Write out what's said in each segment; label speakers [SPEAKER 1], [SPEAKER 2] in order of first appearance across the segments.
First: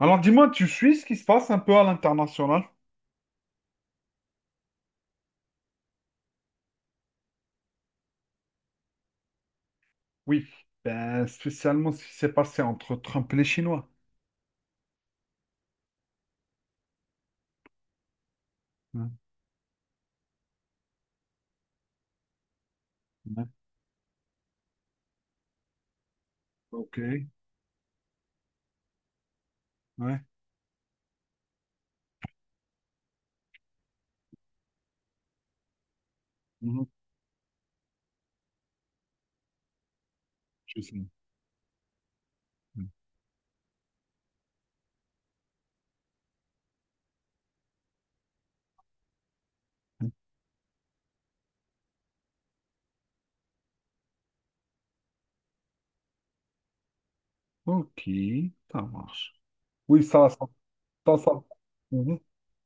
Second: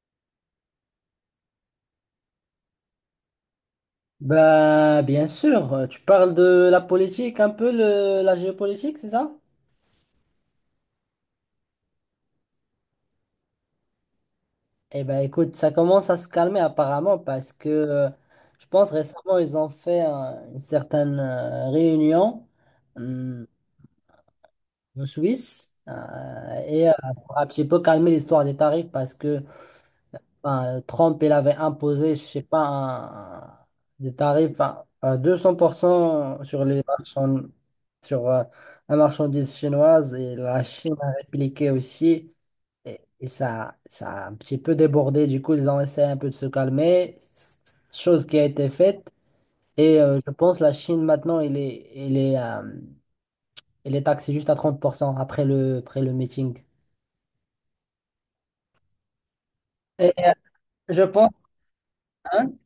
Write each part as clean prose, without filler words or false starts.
[SPEAKER 1] Alors dis-moi, tu suis ce qui se passe un peu à l'international?
[SPEAKER 2] Bien sûr, tu parles de la politique, la géopolitique, c'est ça?
[SPEAKER 1] Oui, ben, spécialement ce qui s'est passé entre Trump et les Chinois.
[SPEAKER 2] Eh ben écoute, ça commence à se calmer apparemment parce que je pense
[SPEAKER 1] Ouais,
[SPEAKER 2] récemment, ils ont fait une certaine réunion euh,
[SPEAKER 1] ouais.
[SPEAKER 2] en Suisse et euh,
[SPEAKER 1] Ok, ouais.
[SPEAKER 2] pour un petit peu calmer l'histoire des tarifs parce que enfin, Trump, il avait imposé, je sais pas, des tarifs à 200% sur les
[SPEAKER 1] Mhm,
[SPEAKER 2] marchands, sur la marchandise chinoise et la
[SPEAKER 1] je
[SPEAKER 2] Chine
[SPEAKER 1] sais.
[SPEAKER 2] a répliqué aussi.
[SPEAKER 1] Mm.
[SPEAKER 2] Et ça, ça a un petit peu débordé. Du coup, ils ont essayé un peu de se calmer, chose qui a été faite. Et je pense la Chine maintenant, il est taxé juste à 30% après après le meeting.
[SPEAKER 1] Ok, ça marche. Oui,
[SPEAKER 2] Et, euh, je
[SPEAKER 1] ça, ça,
[SPEAKER 2] pense,
[SPEAKER 1] Mhm.
[SPEAKER 2] hein,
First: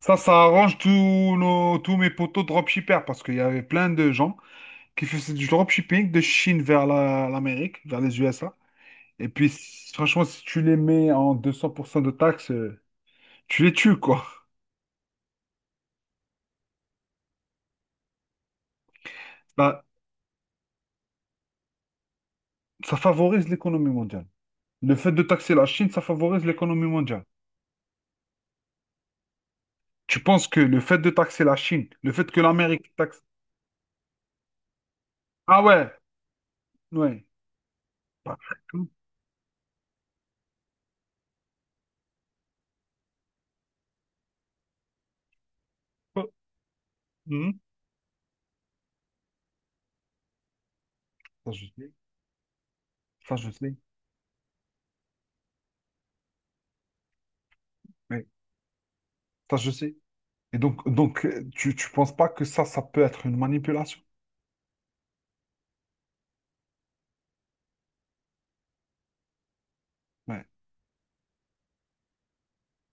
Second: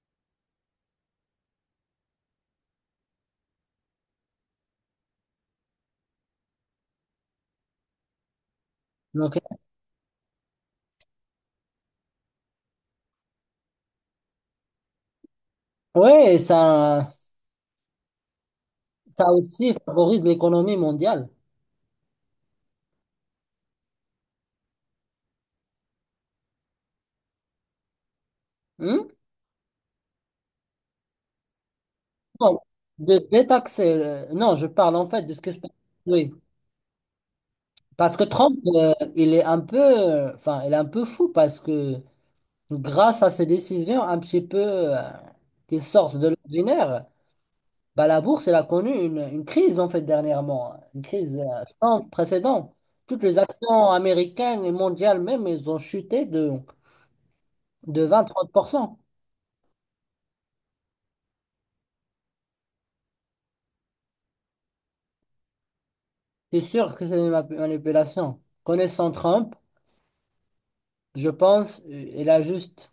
[SPEAKER 1] Ça arrange tous mes potos dropshippers parce qu'il y avait plein de gens qui faisaient du dropshipping de Chine vers l'Amérique, vers les USA. Et
[SPEAKER 2] donc,
[SPEAKER 1] puis, franchement, si tu les mets en 200% de taxes, tu les tues, quoi.
[SPEAKER 2] ouais, ça. Ça aussi
[SPEAKER 1] Bah,
[SPEAKER 2] favorise l'économie mondiale.
[SPEAKER 1] ça favorise l'économie mondiale. Le fait de taxer la Chine, ça favorise l'économie mondiale.
[SPEAKER 2] Hmm?
[SPEAKER 1] Tu penses que le fait de taxer la Chine, le fait que
[SPEAKER 2] Bon,
[SPEAKER 1] l'Amérique
[SPEAKER 2] de
[SPEAKER 1] taxe...
[SPEAKER 2] détaxer. Non, je parle en fait de ce que je
[SPEAKER 1] Ah
[SPEAKER 2] parle.
[SPEAKER 1] ouais,
[SPEAKER 2] Oui.
[SPEAKER 1] ouais.
[SPEAKER 2] Parce que
[SPEAKER 1] Bah,
[SPEAKER 2] Trump,
[SPEAKER 1] tout-
[SPEAKER 2] il est un peu, enfin, il est un peu fou parce que grâce à ses décisions un petit peu euh, qui sortent de l'ordinaire,
[SPEAKER 1] Mhm.
[SPEAKER 2] bah, la bourse, elle a connu une crise en fait dernièrement, une crise
[SPEAKER 1] Ça, je sais.
[SPEAKER 2] sans précédent. Toutes
[SPEAKER 1] Ça,
[SPEAKER 2] les
[SPEAKER 1] je sais.
[SPEAKER 2] actions américaines et mondiales même, elles ont chuté de
[SPEAKER 1] Ouais.
[SPEAKER 2] 20-30%.
[SPEAKER 1] Ça, je sais. Et donc, tu ne penses pas que ça peut être une manipulation?
[SPEAKER 2] C'est sûr que c'est une manipulation. Connaissant Trump,
[SPEAKER 1] Ouais.
[SPEAKER 2] je pense,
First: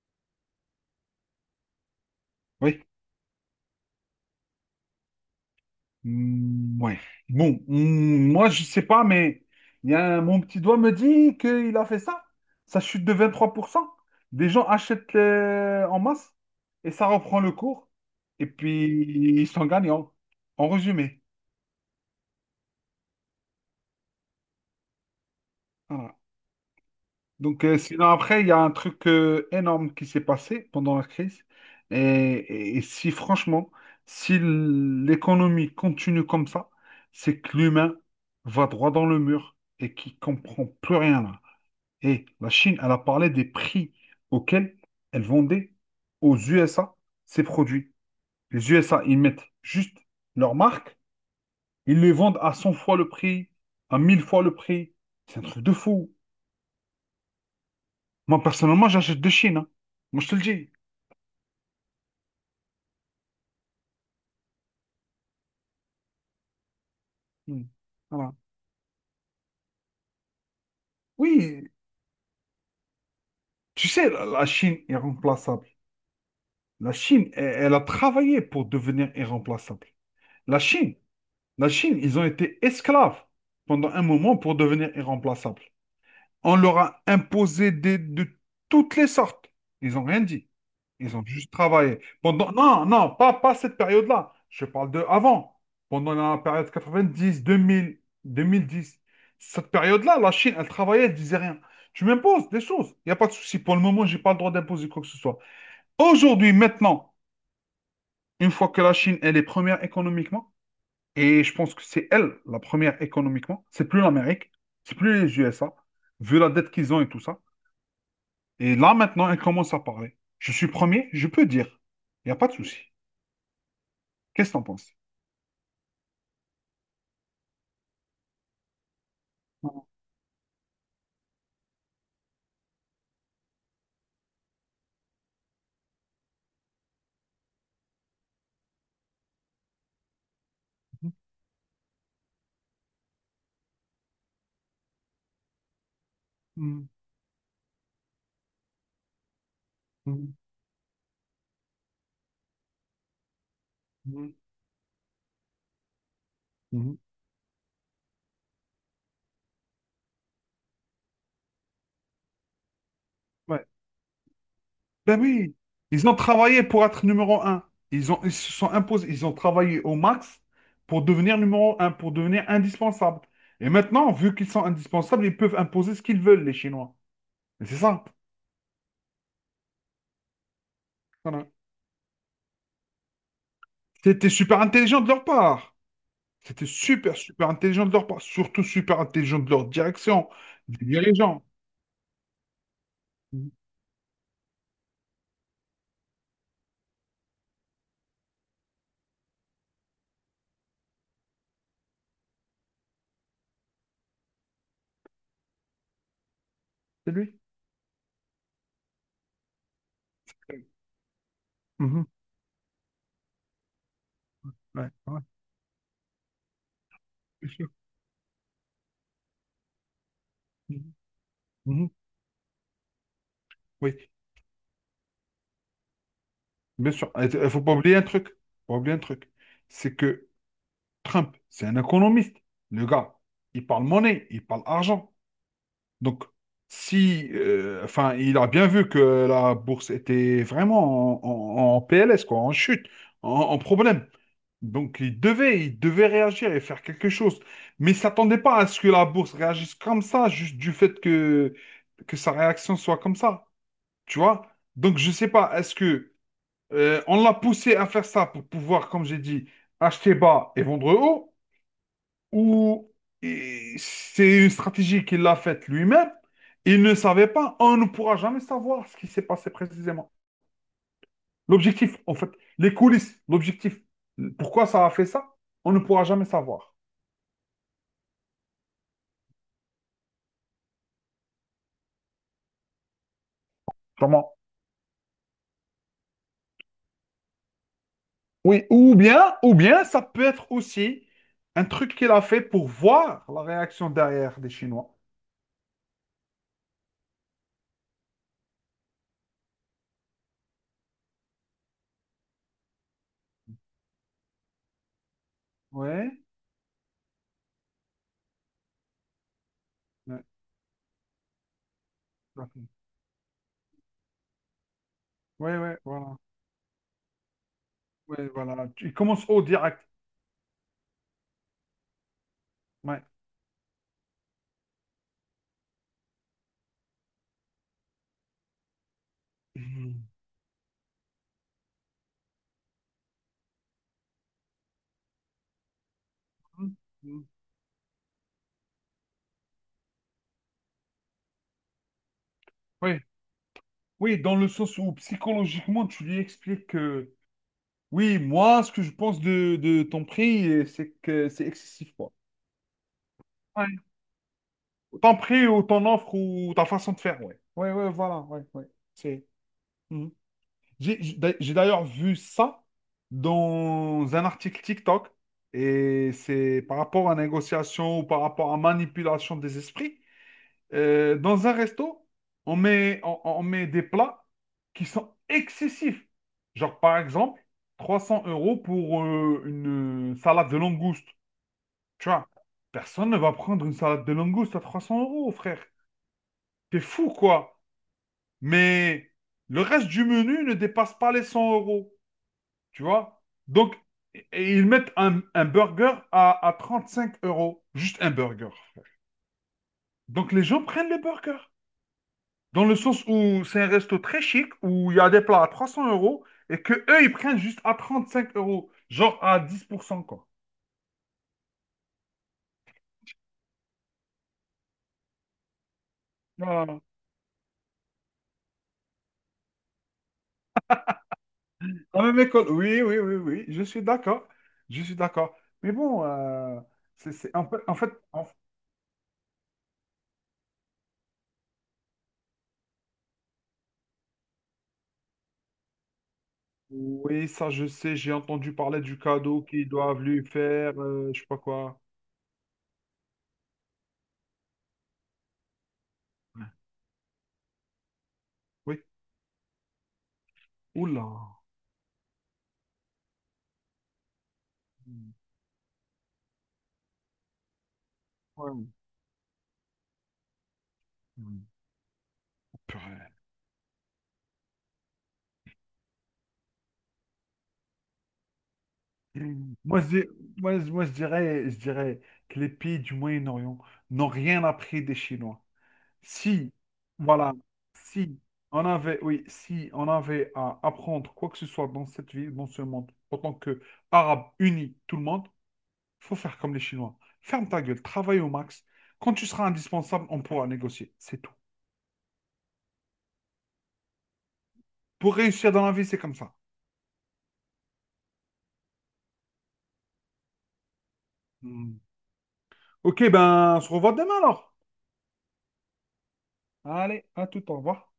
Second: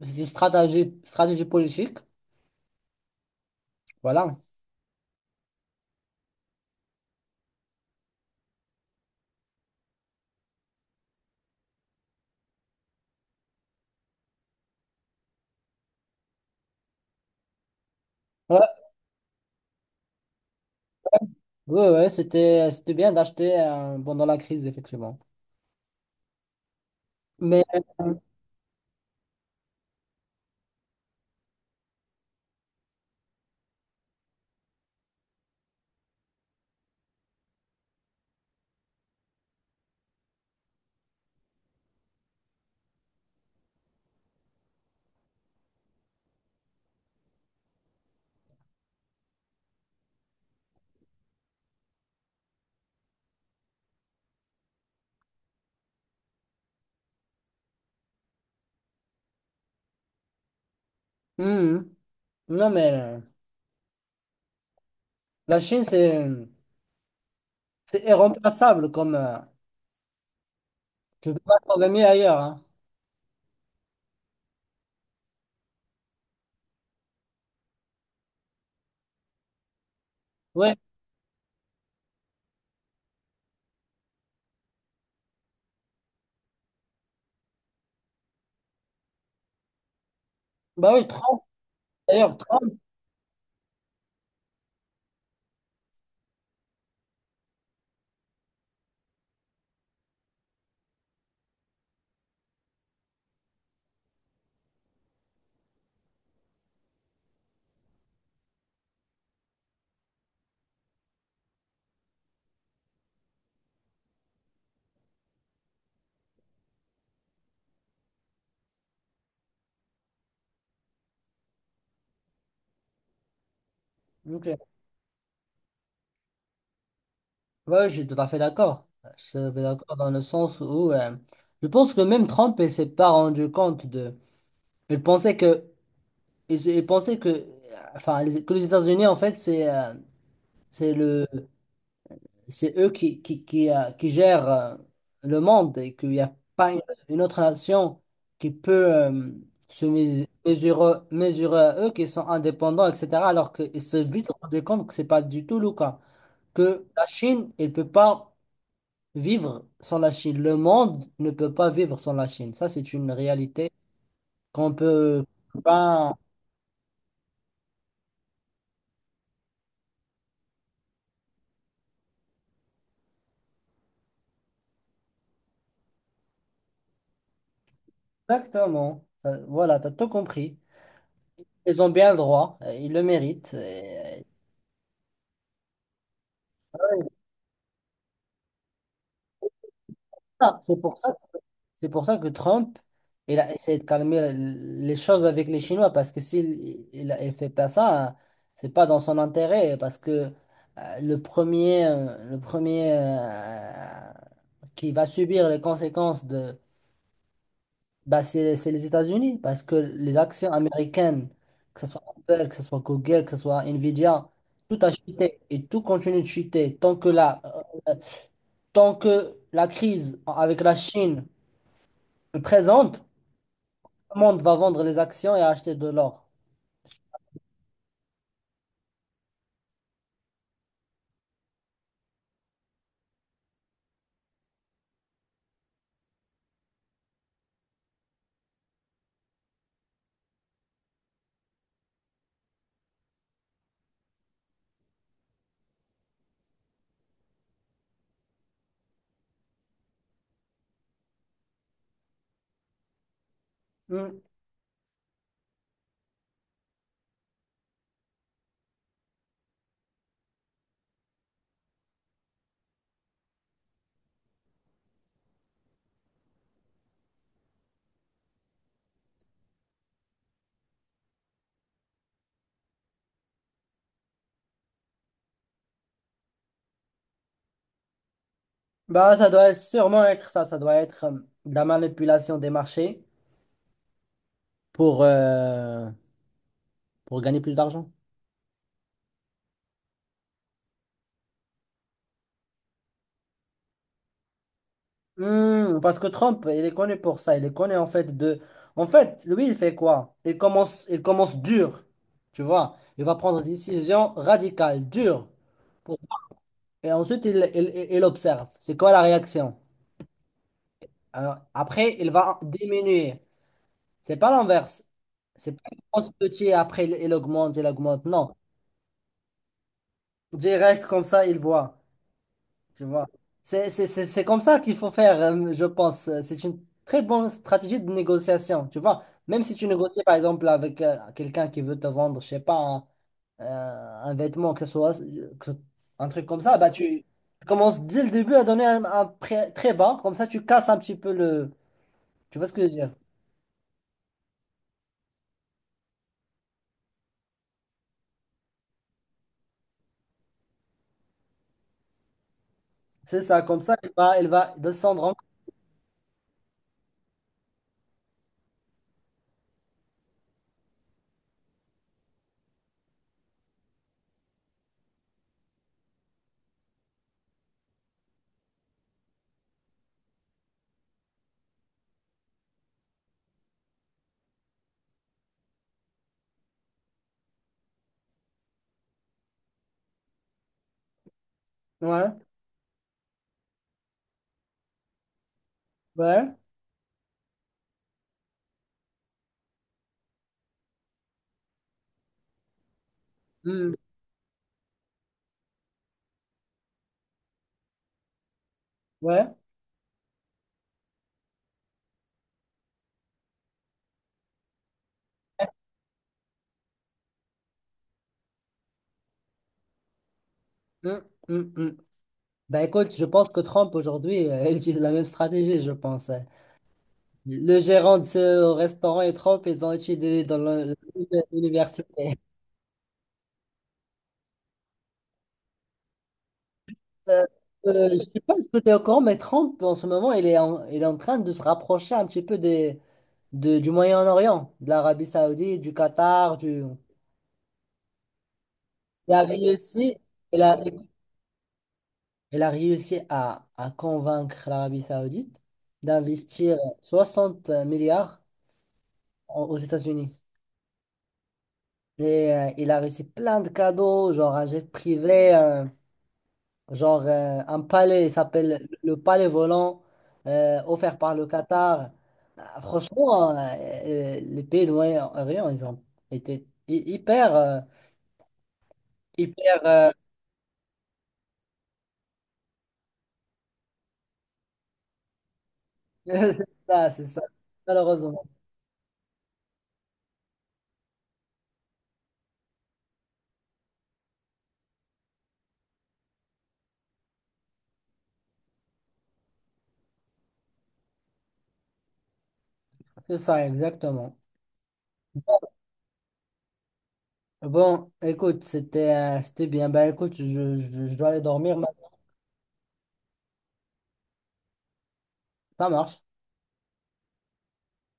[SPEAKER 2] c'est une stratégie politique,
[SPEAKER 1] Oui.
[SPEAKER 2] voilà.
[SPEAKER 1] Hmm, ouais. Bon, hmm, moi, je sais pas, mais il y a un- mon petit doigt me dit qu'il a fait ça. Ça chute de 23%. Des gens achètent en masse et ça reprend le cours. Et
[SPEAKER 2] Ouais,
[SPEAKER 1] puis, ils sont gagnants, en résumé.
[SPEAKER 2] ouais, ouais, c'était, c'était bien d'acheter pendant la crise, effectivement.
[SPEAKER 1] Voilà.
[SPEAKER 2] Mais,
[SPEAKER 1] Donc, sinon,
[SPEAKER 2] euh,
[SPEAKER 1] après, il y a un truc énorme qui s'est passé pendant la crise. Et si, franchement, si l'économie continue comme ça, c'est que l'humain va droit dans le mur et qui comprend plus rien là. Et la Chine, elle a parlé des prix auxquels elle vendait aux USA ses produits. Les USA, ils mettent juste leur marque, ils les vendent à 100 fois le prix, à 1000 fois le prix. C'est un truc de fou. Moi, personnellement, j'achète de Chine, hein. Moi, je te le dis.
[SPEAKER 2] hum, non, mais la Chine,
[SPEAKER 1] Mm.
[SPEAKER 2] c'est
[SPEAKER 1] Voilà.
[SPEAKER 2] irremplaçable comme, tu peux pas
[SPEAKER 1] Oui,
[SPEAKER 2] trouver mieux ailleurs, hein.
[SPEAKER 1] tu sais, la Chine est remplaçable. La Chine, elle a travaillé pour devenir irremplaçable. La
[SPEAKER 2] Ouais,
[SPEAKER 1] Chine, la Chine, ils ont été esclaves pendant un moment pour devenir irremplaçables. On leur a imposé de toutes les sortes. Ils n'ont rien dit.
[SPEAKER 2] bah oui,
[SPEAKER 1] Ils ont juste travaillé.
[SPEAKER 2] Trump,
[SPEAKER 1] Non, non, pas cette période-là. Je parle de avant. Pendant la période 90, 2000, 2010. Cette période-là, la Chine, elle travaillait, elle disait rien. Tu m'imposes des choses. Il n'y a pas de souci. Pour le moment, je n'ai pas le droit d'imposer quoi que ce soit. Aujourd'hui, maintenant, une fois que la Chine, elle est première économiquement, et je pense que c'est elle la première économiquement, c'est plus l'Amérique, c'est plus les USA, vu la dette qu'ils ont et tout ça. Et là, maintenant, elle commence à parler. Je suis premier, je peux dire. Il n'y a pas de souci. Qu'est-ce que
[SPEAKER 2] ok.
[SPEAKER 1] t'en penses?
[SPEAKER 2] Ouais, je suis tout à fait d'accord. Je suis tout à fait
[SPEAKER 1] Mhm,
[SPEAKER 2] d'accord dans le sens où, je pense que même Trump, il s'est pas rendu compte de, il pensait que ils pensaient que, enfin, que les États-Unis, en fait, c'est le, c'est eux qui qui gèrent le monde et qu'il n'y a pas
[SPEAKER 1] mhm,
[SPEAKER 2] une autre nation qui peut se
[SPEAKER 1] mhm,
[SPEAKER 2] mesurer à eux, qui sont indépendants, etc. Alors qu'ils se sont vite
[SPEAKER 1] mhm.
[SPEAKER 2] rendus compte que c'est pas du tout le cas. Que
[SPEAKER 1] mhm.
[SPEAKER 2] la Chine, elle ne peut pas vivre sans la Chine. Le monde ne peut pas vivre sans la Chine. Ça, c'est une
[SPEAKER 1] Ouais.
[SPEAKER 2] réalité qu'on
[SPEAKER 1] Ben
[SPEAKER 2] peut
[SPEAKER 1] oui, ils
[SPEAKER 2] pas.
[SPEAKER 1] ont travaillé pour être numéro un. Ils se sont imposés, ils ont travaillé au max pour devenir numéro un, pour devenir indispensables. Et maintenant, vu qu'ils sont indispensables, ils peuvent imposer ce qu'ils veulent, les Chinois. Et c'est ça.
[SPEAKER 2] Exactement. Voilà, tu as tout compris.
[SPEAKER 1] Voilà.
[SPEAKER 2] Ils ont bien le droit, ils le méritent.
[SPEAKER 1] C'était super intelligent de leur part. C'était super, super intelligent de leur part. Surtout super intelligent de leur direction,
[SPEAKER 2] Ah, c'est
[SPEAKER 1] des
[SPEAKER 2] pour ça,
[SPEAKER 1] dirigeants.
[SPEAKER 2] c'est pour ça que Trump, il a essayé de calmer les choses avec les Chinois, parce que il fait pas ça, hein, c'est pas dans son intérêt, parce que le premier qui va subir les conséquences de,
[SPEAKER 1] C'est lui?
[SPEAKER 2] bah, c'est les États-Unis, parce que les actions américaines, que ce soit
[SPEAKER 1] Mhm.
[SPEAKER 2] Apple, que ce soit Google, que ce soit Nvidia, tout
[SPEAKER 1] Ouais,
[SPEAKER 2] a
[SPEAKER 1] ouais,
[SPEAKER 2] chuté et tout continue de chuter tant que là.
[SPEAKER 1] bien sûr.
[SPEAKER 2] Tant que la crise avec la
[SPEAKER 1] Mhm.
[SPEAKER 2] Chine
[SPEAKER 1] Mhm.
[SPEAKER 2] est présente, tout
[SPEAKER 1] Oui,
[SPEAKER 2] le monde va vendre les actions et acheter de l'or.
[SPEAKER 1] bien sûr. Il ne faut pas oublier un truc. Faut pas oublier un truc. C'est que Trump, c'est un économiste. Le gars, il parle monnaie, il parle argent. Donc, si, enfin, il a bien vu que la bourse était vraiment en PLS, quoi, en chute, en problème. Donc, il devait réagir et faire quelque chose. Mais il ne s'attendait pas à ce que la bourse réagisse comme ça, juste du fait que sa réaction soit comme ça.
[SPEAKER 2] Hmm.
[SPEAKER 1] Tu vois? Donc, je sais pas, est-ce que on l'a poussé à faire ça pour pouvoir, comme j'ai dit, acheter bas et vendre haut, ou et c'est une stratégie qu'il a faite lui-même, il ne savait pas, on ne pourra jamais savoir ce qui s'est passé précisément. L'objectif, en fait, les coulisses, l'objectif, pourquoi ça a fait ça, on ne pourra jamais savoir.
[SPEAKER 2] Bah, ça doit sûrement être ça. Ça doit être de la manipulation des marchés
[SPEAKER 1] Comment?
[SPEAKER 2] pour, euh, pour gagner plus d'argent.
[SPEAKER 1] Oui, ou bien, ça peut être aussi un truc qu'il a fait pour voir la réaction derrière des Chinois.
[SPEAKER 2] Hmm, parce que Trump, il est connu pour ça. Il est connu en fait de... En fait, lui, il fait quoi? Il commence dur. Tu vois, il va prendre des décisions radicales, dures. pour-
[SPEAKER 1] Ouais.
[SPEAKER 2] Et ensuite, il observe. C'est quoi la réaction? Après, il va
[SPEAKER 1] Ouais.
[SPEAKER 2] diminuer. C'est pas l'inverse. C'est
[SPEAKER 1] Ouais,
[SPEAKER 2] pas
[SPEAKER 1] ouais,
[SPEAKER 2] il commence
[SPEAKER 1] voilà.
[SPEAKER 2] petit et après il augmente, il augmente.
[SPEAKER 1] Ouais,
[SPEAKER 2] Non.
[SPEAKER 1] voilà. Il commence au direct.
[SPEAKER 2] Direct comme ça, il voit. Tu
[SPEAKER 1] Ouais.
[SPEAKER 2] vois. C'est comme ça qu'il faut faire, je pense. C'est une très bonne stratégie de négociation. Tu vois. Même si tu négocies,
[SPEAKER 1] Mhm.
[SPEAKER 2] par exemple, avec quelqu'un qui veut te vendre, je sais pas, euh, un vêtement, que ce soit que ce- un truc comme ça, bah
[SPEAKER 1] Mhm.
[SPEAKER 2] tu
[SPEAKER 1] Mhm.
[SPEAKER 2] commences dès le début à donner un prix très bas. Comme ça, tu casses un petit peu le. Tu vois ce que je veux dire?
[SPEAKER 1] Ouais. Oui, dans le sens où psychologiquement, tu lui expliques que oui, moi, ce que je pense de ton prix, c'est que c'est excessif, quoi.
[SPEAKER 2] C'est ça, comme ça,
[SPEAKER 1] Ouais.
[SPEAKER 2] elle va descendre
[SPEAKER 1] Ton
[SPEAKER 2] encore.
[SPEAKER 1] prix ou ton offre ou ta façon de faire, ouais. Ouais, ouais, voilà, ouais, ouais. C'est. Mhm. J'ai d'ailleurs vu ça dans un article TikTok et c'est par rapport à négociation ou par rapport à manipulation des esprits. Dans un resto, on met des plats qui sont excessifs. Genre, par exemple, 300 euros pour une salade de langoustes. Tu
[SPEAKER 2] Ouais,
[SPEAKER 1] vois, personne ne va prendre une salade de langoustes à 300 euros, frère.
[SPEAKER 2] ouais,
[SPEAKER 1] T'es fou, quoi. Mais le reste du menu ne dépasse pas les 100 euros. Tu vois?
[SPEAKER 2] hmm,
[SPEAKER 1] Donc, et ils mettent un burger à 5 euros. Juste un burger, frère.
[SPEAKER 2] ouais.
[SPEAKER 1] Donc, les gens prennent le burger. Dans le sens où c'est un resto très chic, où il y a des plats à 300 euros et que eux, ils prennent juste à 35 euros, genre à 10%, quoi.
[SPEAKER 2] Hmm, hmm, hmm. Ben écoute, je pense que Trump aujourd'hui, il utilise la même stratégie, je pense. Hein.
[SPEAKER 1] Ah,
[SPEAKER 2] Le gérant de ce restaurant et Trump, ils ont étudié dans
[SPEAKER 1] la
[SPEAKER 2] l'université.
[SPEAKER 1] même école, oui, oui, oui, oui, je suis d'accord. Je suis d'accord. Mais bon, c'est,
[SPEAKER 2] Euh,
[SPEAKER 1] c'est- en fait, en fait,
[SPEAKER 2] je sais
[SPEAKER 1] en-
[SPEAKER 2] pas si tu es au courant, mais Trump, en ce moment, il est en train de se rapprocher un petit peu des, du Moyen-Orient, de l'Arabie Saoudite, du Qatar, du...
[SPEAKER 1] oui, ça, je sais, j'ai entendu parler du
[SPEAKER 2] Il a
[SPEAKER 1] cadeau qu'ils
[SPEAKER 2] réussi,
[SPEAKER 1] doivent lui
[SPEAKER 2] il a,
[SPEAKER 1] faire, je sais pas quoi.
[SPEAKER 2] Elle a réussi à convaincre l'Arabie Saoudite
[SPEAKER 1] Ouais.
[SPEAKER 2] d'investir 60 milliards
[SPEAKER 1] Oui.
[SPEAKER 2] aux États-Unis.
[SPEAKER 1] Oula.
[SPEAKER 2] Et il a reçu plein de cadeaux, genre un jet privé, genre un palais, il
[SPEAKER 1] Ouais. Ouais.
[SPEAKER 2] s'appelle le palais volant, offert par le Qatar.
[SPEAKER 1] Oh,
[SPEAKER 2] Ah,
[SPEAKER 1] purée.
[SPEAKER 2] franchement, les pays de Moyen-Orient, ils ont été hyper, hyper,
[SPEAKER 1] Moi, je,
[SPEAKER 2] euh,
[SPEAKER 1] dis- moi, je dirais que les pays du Moyen-Orient n'ont rien appris des Chinois. Si,
[SPEAKER 2] c'est ça,
[SPEAKER 1] voilà, si
[SPEAKER 2] malheureusement.
[SPEAKER 1] si on avait à apprendre quoi que ce soit dans cette vie, dans ce monde, en tant qu'Arabes unis, tout le monde, faut faire comme les Chinois. Ferme ta gueule, travaille au max. Quand tu seras indispensable, on pourra négocier. C'est tout.
[SPEAKER 2] C'est ça, exactement.
[SPEAKER 1] Pour réussir dans la vie, c'est comme ça.
[SPEAKER 2] Bon, écoute, c'était c'était bien. Ben écoute, je dois aller dormir
[SPEAKER 1] Hmm.
[SPEAKER 2] maintenant.
[SPEAKER 1] Ok, ben, on se revoit demain alors.
[SPEAKER 2] Ça marche.
[SPEAKER 1] Allez, à tout, au revoir.